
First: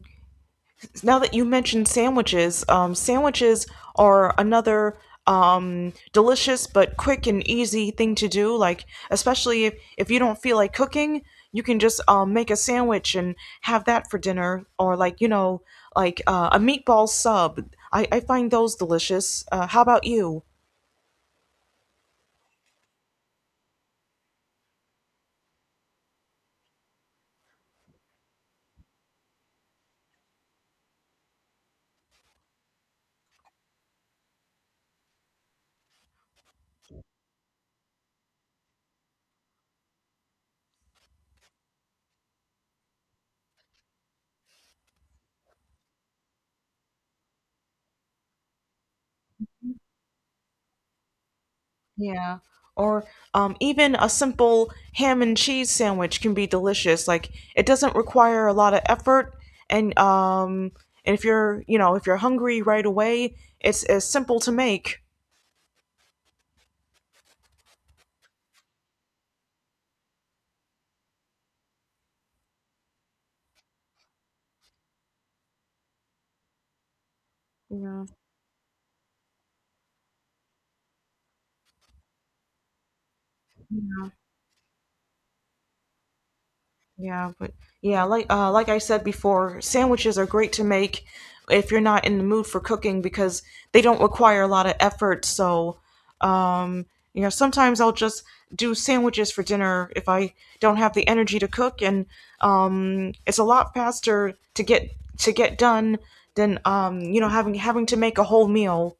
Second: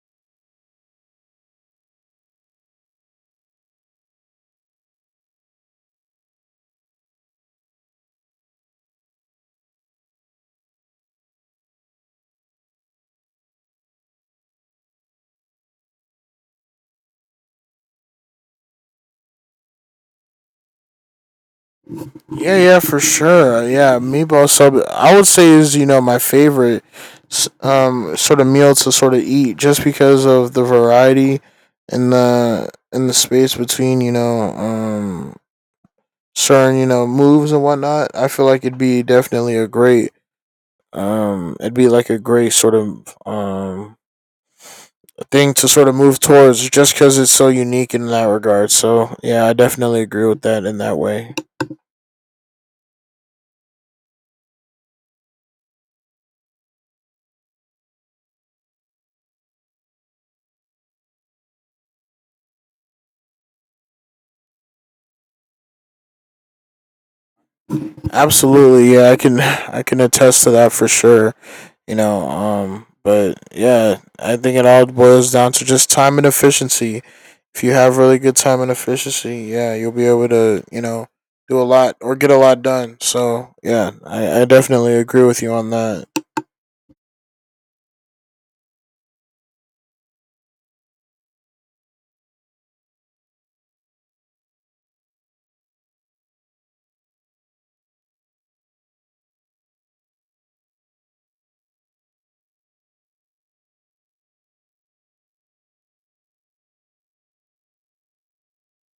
S1: Now that you mentioned sandwiches, sandwiches are another, delicious but quick and easy thing to do. Like, especially if you don't feel like cooking, you can just, make a sandwich and have that for dinner, or, like, you know, like, a meatball sub. I find those delicious. How about you?
S2: Yeah, yeah, for sure. Yeah, meatball sub. I would say is you know my favorite, sort of meal to sort of eat just because of the variety, and the space between you know certain you know moves and whatnot. I feel like it'd be like a great sort of thing to sort of move towards just because it's so unique in that regard. So yeah, I definitely agree with that in that way.
S1: Yeah. Or, even a simple ham and cheese sandwich can be delicious. Like, it doesn't require a lot of effort, and, if you're hungry right away, it's simple to make.
S2: Absolutely, yeah, I can attest to that for sure. You know but yeah I think it all boils down to just time and efficiency. If you have
S1: Yeah.
S2: really good time and efficiency, yeah, you'll be able to you know do a lot or get a lot done. So yeah,
S1: Yeah.
S2: I definitely agree with you on that.
S1: Yeah, but yeah, like, like I said before, sandwiches are great to make if you're not in the mood for cooking because they don't require a lot of effort. So, um, you know, sometimes I'll just do sandwiches for dinner if I don't have the energy to cook, and, it's a lot faster to get done than, you know, having to make a whole meal.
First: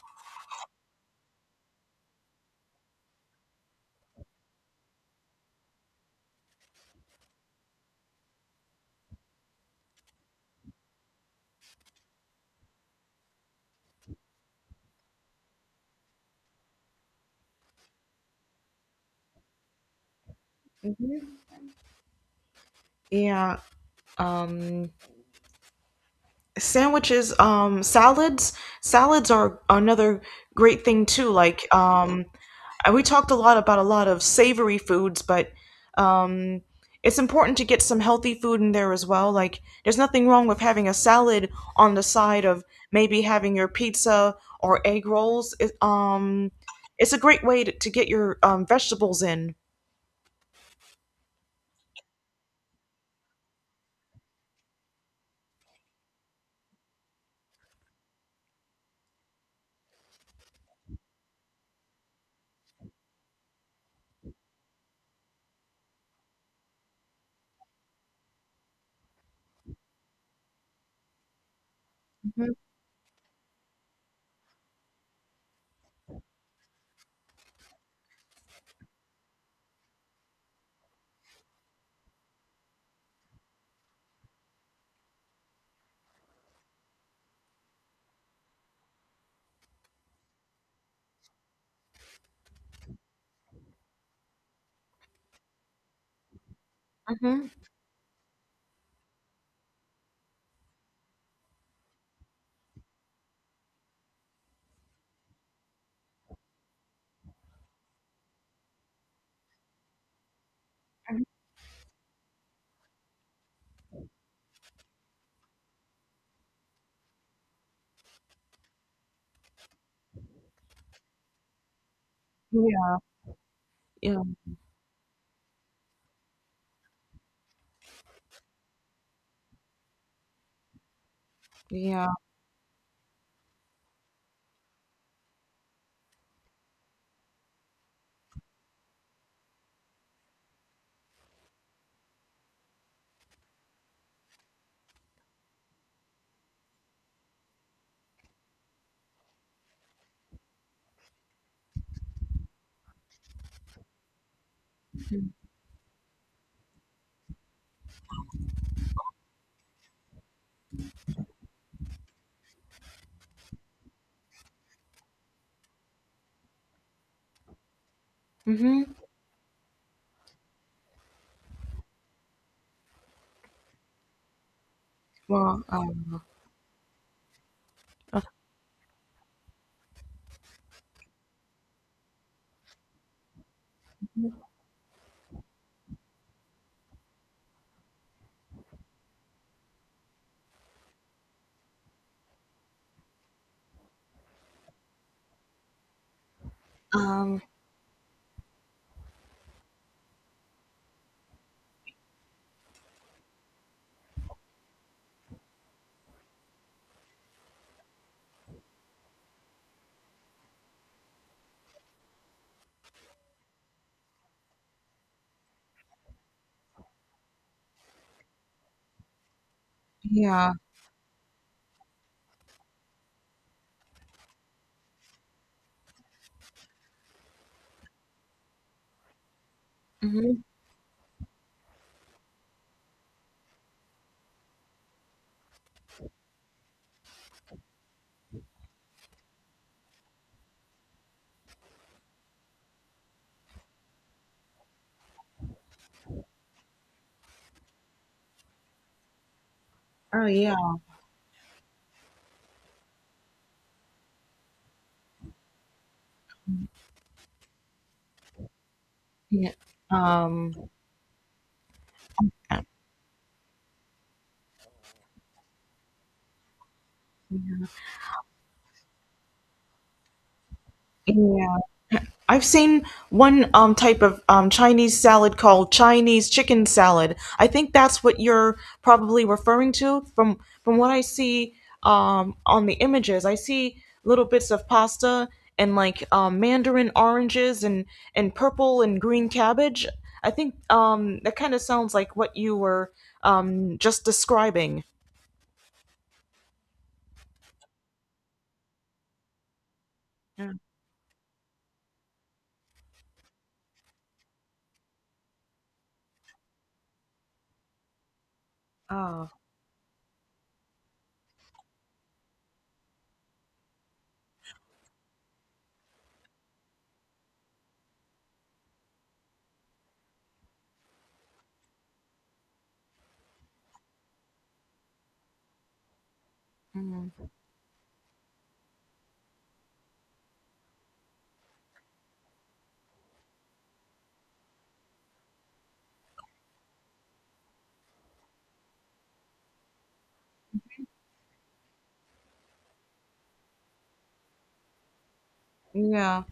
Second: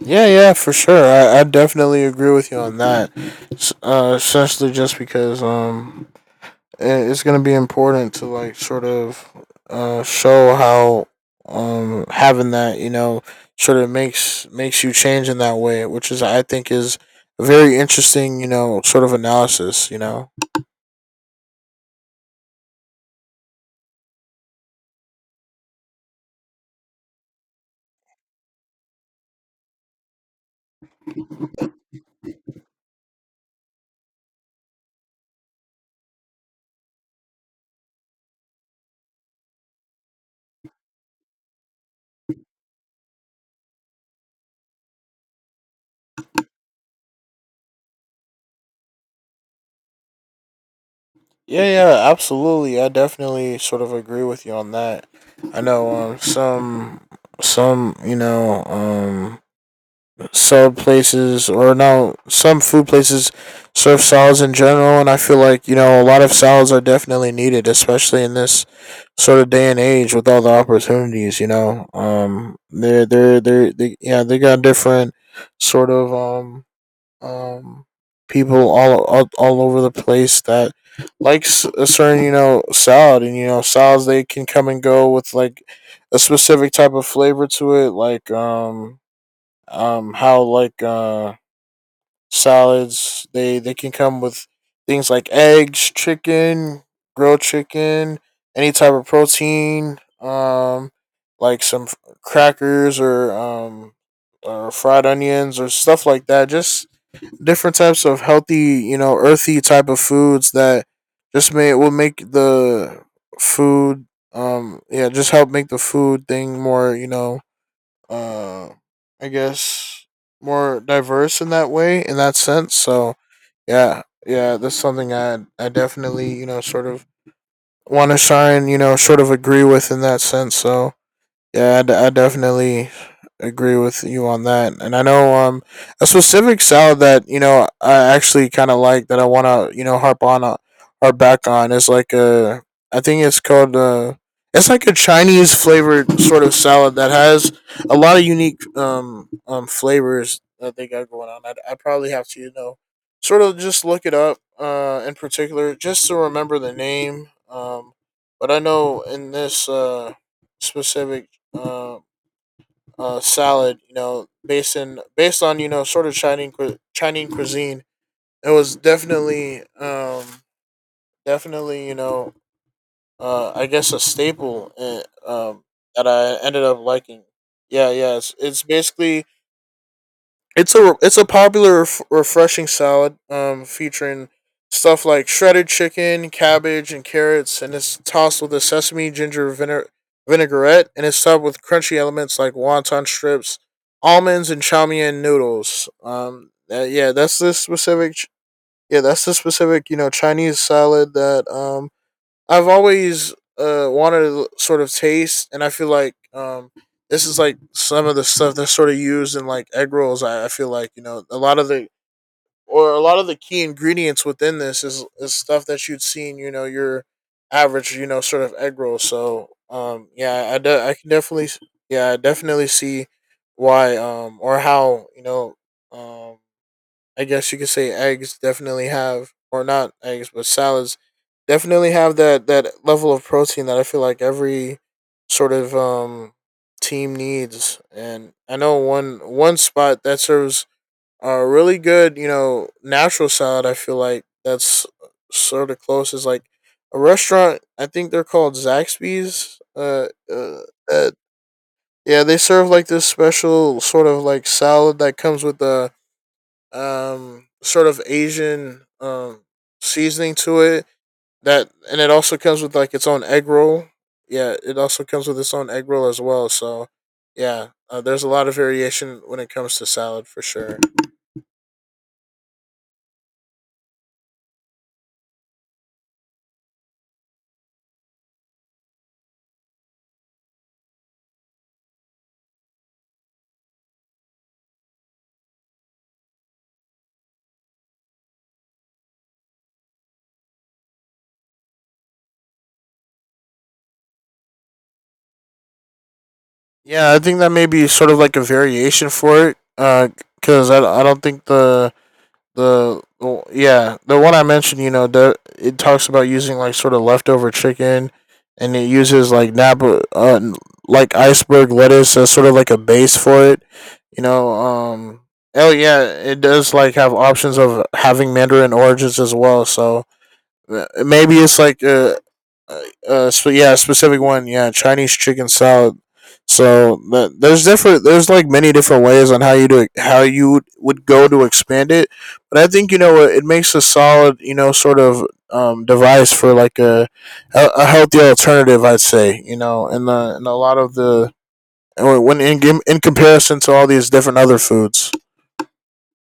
S2: Yeah, yeah, for sure. I definitely agree with you on that. Essentially just because it's gonna be important to like sort of show how having that you know sort of makes you change in that way, which is I think is a very interesting you know sort of analysis. You know.
S1: Yeah. Um, Sandwiches, salads, salads are another great thing too, like, we talked a lot about a lot of savory foods, but, um it's important to get some healthy food in there as well, like there's nothing wrong with having a salad on the side of maybe having your pizza or egg rolls. It's a great way to get your, vegetables in.
S2: Yeah, yeah, absolutely. I definitely sort of agree with you on that. I know some you know sub places or now some food places serve salads in general, and I feel like you know a lot of salads are definitely needed, especially in this sort of day and age with all the opportunities you know
S1: Hmm.
S2: yeah they got different sort of um people all over the place that likes a certain you know salad. And you know salads, they can come and go with like a specific type of flavor to it, like how like salads, they can come with things like eggs, chicken, grilled
S1: Hmm.
S2: chicken, any type of protein, like crackers, or fried onions, or stuff like that, just different types of healthy you know earthy type of foods that just may will make the food yeah just help make the food thing more you know uh, I guess more diverse in that way, in that sense.
S1: Yeah.
S2: So yeah,
S1: Yeah.
S2: yeah, that's something I definitely you know sort of want to sign you know sort of agree with in that sense. So yeah,
S1: Yeah.
S2: I definitely agree with you on that. And I know a specific salad that you know I actually kind of like that I want to you know harp back on is like a I think it's called it's like a Chinese flavored sort of salad that has a lot of unique flavors that they got going on. I probably have to you know sort of just look it up in particular just to remember the name. But I know in this specific uh, salad. You know, based on you know sort of Chinese cuisine. It was
S1: Hmm.
S2: definitely definitely you know I guess a staple
S1: Well,
S2: that I ended up liking. Yeah, yeah.
S1: uh,
S2: It's a popular refreshing salad featuring stuff like shredded chicken, cabbage, and carrots, and it's tossed with a sesame ginger vinaigrette, and it's topped with crunchy elements like wonton strips, almonds, and chow mein noodles. Yeah, that's
S1: um,
S2: the specific. Yeah, that's the specific you know Chinese salad that I've always wanted to sort of taste, and I feel like this is like some of the stuff that's sort of used in like egg rolls. I feel like you know a lot of the key ingredients within this is stuff that you'd seen you know your average you know sort of egg roll. So yeah,
S1: yeah.
S2: I can definitely yeah I definitely see why or how you know um I guess you could say eggs definitely have, or not eggs,
S1: Mhm.
S2: but salads definitely have that that level of protein that I feel like every sort of team needs. And I know one spot that serves a really good, you know, natural salad. I feel like that's sort of close is like a restaurant. I think they're called Zaxby's.
S1: Oh yeah.
S2: Uh yeah, they serve like this special sort of like salad that comes with a sort of Asian
S1: Yeah.
S2: seasoning
S1: Um,
S2: to it that and it also comes with like its own egg roll. Yeah, it also comes with its own egg roll as well. So yeah, there's a lot of variation when it comes to salad for sure.
S1: yeah. I've seen one, type of, Chinese salad called Chinese chicken salad. I think that's what you're probably referring to from what I see, on the images. I see little bits of pasta and like, mandarin oranges and purple and green cabbage. I think, that kind of sounds like what you were, just describing.
S2: Yeah, I think that may be sort of like a variation for it.
S1: Yeah.
S2: Because I don't think the yeah the one I mentioned, you know, the, it talks about using like sort of leftover chicken, and it
S1: Oh.
S2: uses like napa like iceberg lettuce as sort of like a base for it. You know, oh yeah, it does like have options of having mandarin oranges as well. So maybe it's like a, yeah, a specific one. Yeah, Chinese chicken salad. So
S1: Mhm.
S2: there's different. There's like many different ways on how you do how you would go to expand it. But I think you know it it makes a solid you know sort of device for like a healthy alternative. I'd say you know, and the and a lot of the or when in in comparison to all these different other foods.
S1: Yeah.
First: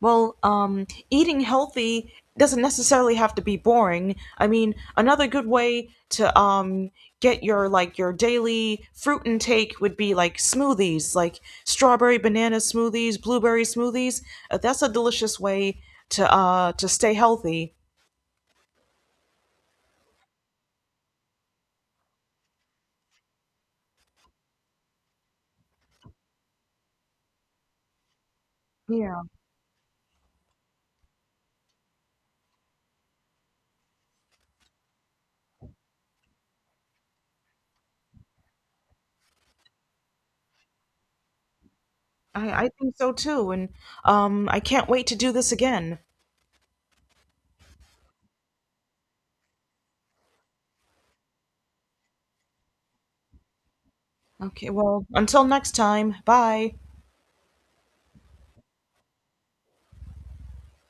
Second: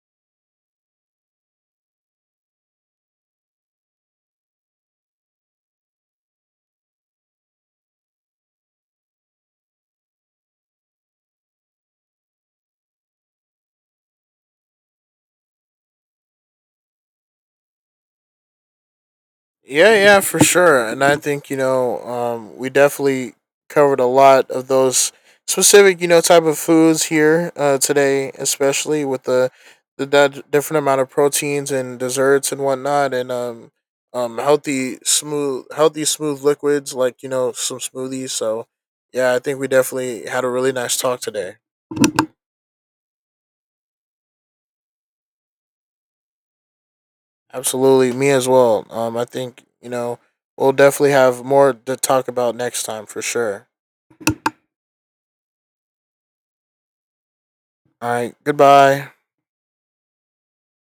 S1: Well, eating healthy doesn't necessarily have to be boring. I mean, another good way to, get your, like your daily fruit intake, would be like smoothies, like strawberry banana smoothies, blueberry smoothies. That's a delicious way to, to stay healthy.
S2: Yeah, yeah, for sure. And I think, you know, we definitely covered a lot of those specific, you know, type of foods here today, especially
S1: Yeah,
S2: with the that different amount of proteins and desserts and whatnot, and healthy, smooth liquids like, you know, some smoothies. So yeah, I think we definitely had a really nice talk today.
S1: I think so too, and, I can't wait to do this again.
S2: Absolutely. Me as well. I think, you know, we'll definitely have more to talk about next time for sure.
S1: Okay, well, until next time, bye.
S2: All right. Goodbye.